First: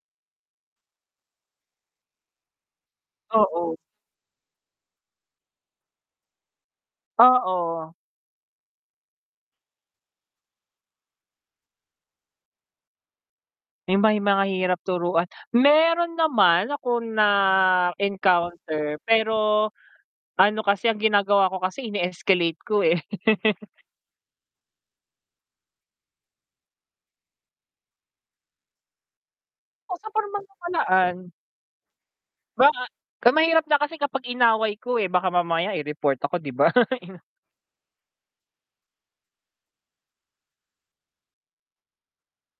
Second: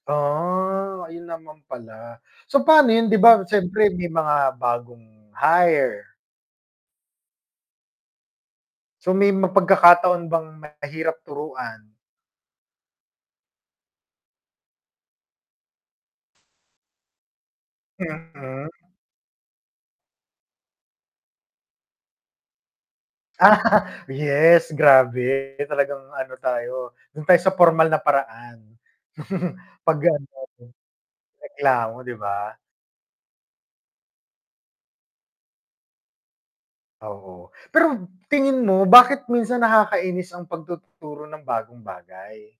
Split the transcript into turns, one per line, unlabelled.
Ah, ayun naman pala. So, pano yun 'di ba
Oo.
siyempre may mga bagong hire.
Oo.
So, may ma pagkakataon bang mahirap turuan?
Eh, may mga hirap turuan, meron naman akong
Mm.
na-encounter, pero ano kasi ang ginagawa ko kasi ini-escalate ko, eh.
Yes, grabe. Talagang ano tayo, dun tayo sa pormal na paraan
Oh,
'pag
sa pormal na paraan.
[unintelligible] reklamo, di ba?
Baka mahirap na kasi kapag inaway ko, eh, baka mamaya i-report ako 'di ba.
Oo. Pero tingin mo bakit minsan nakakainis ang pagtuturo ng bagong bagay?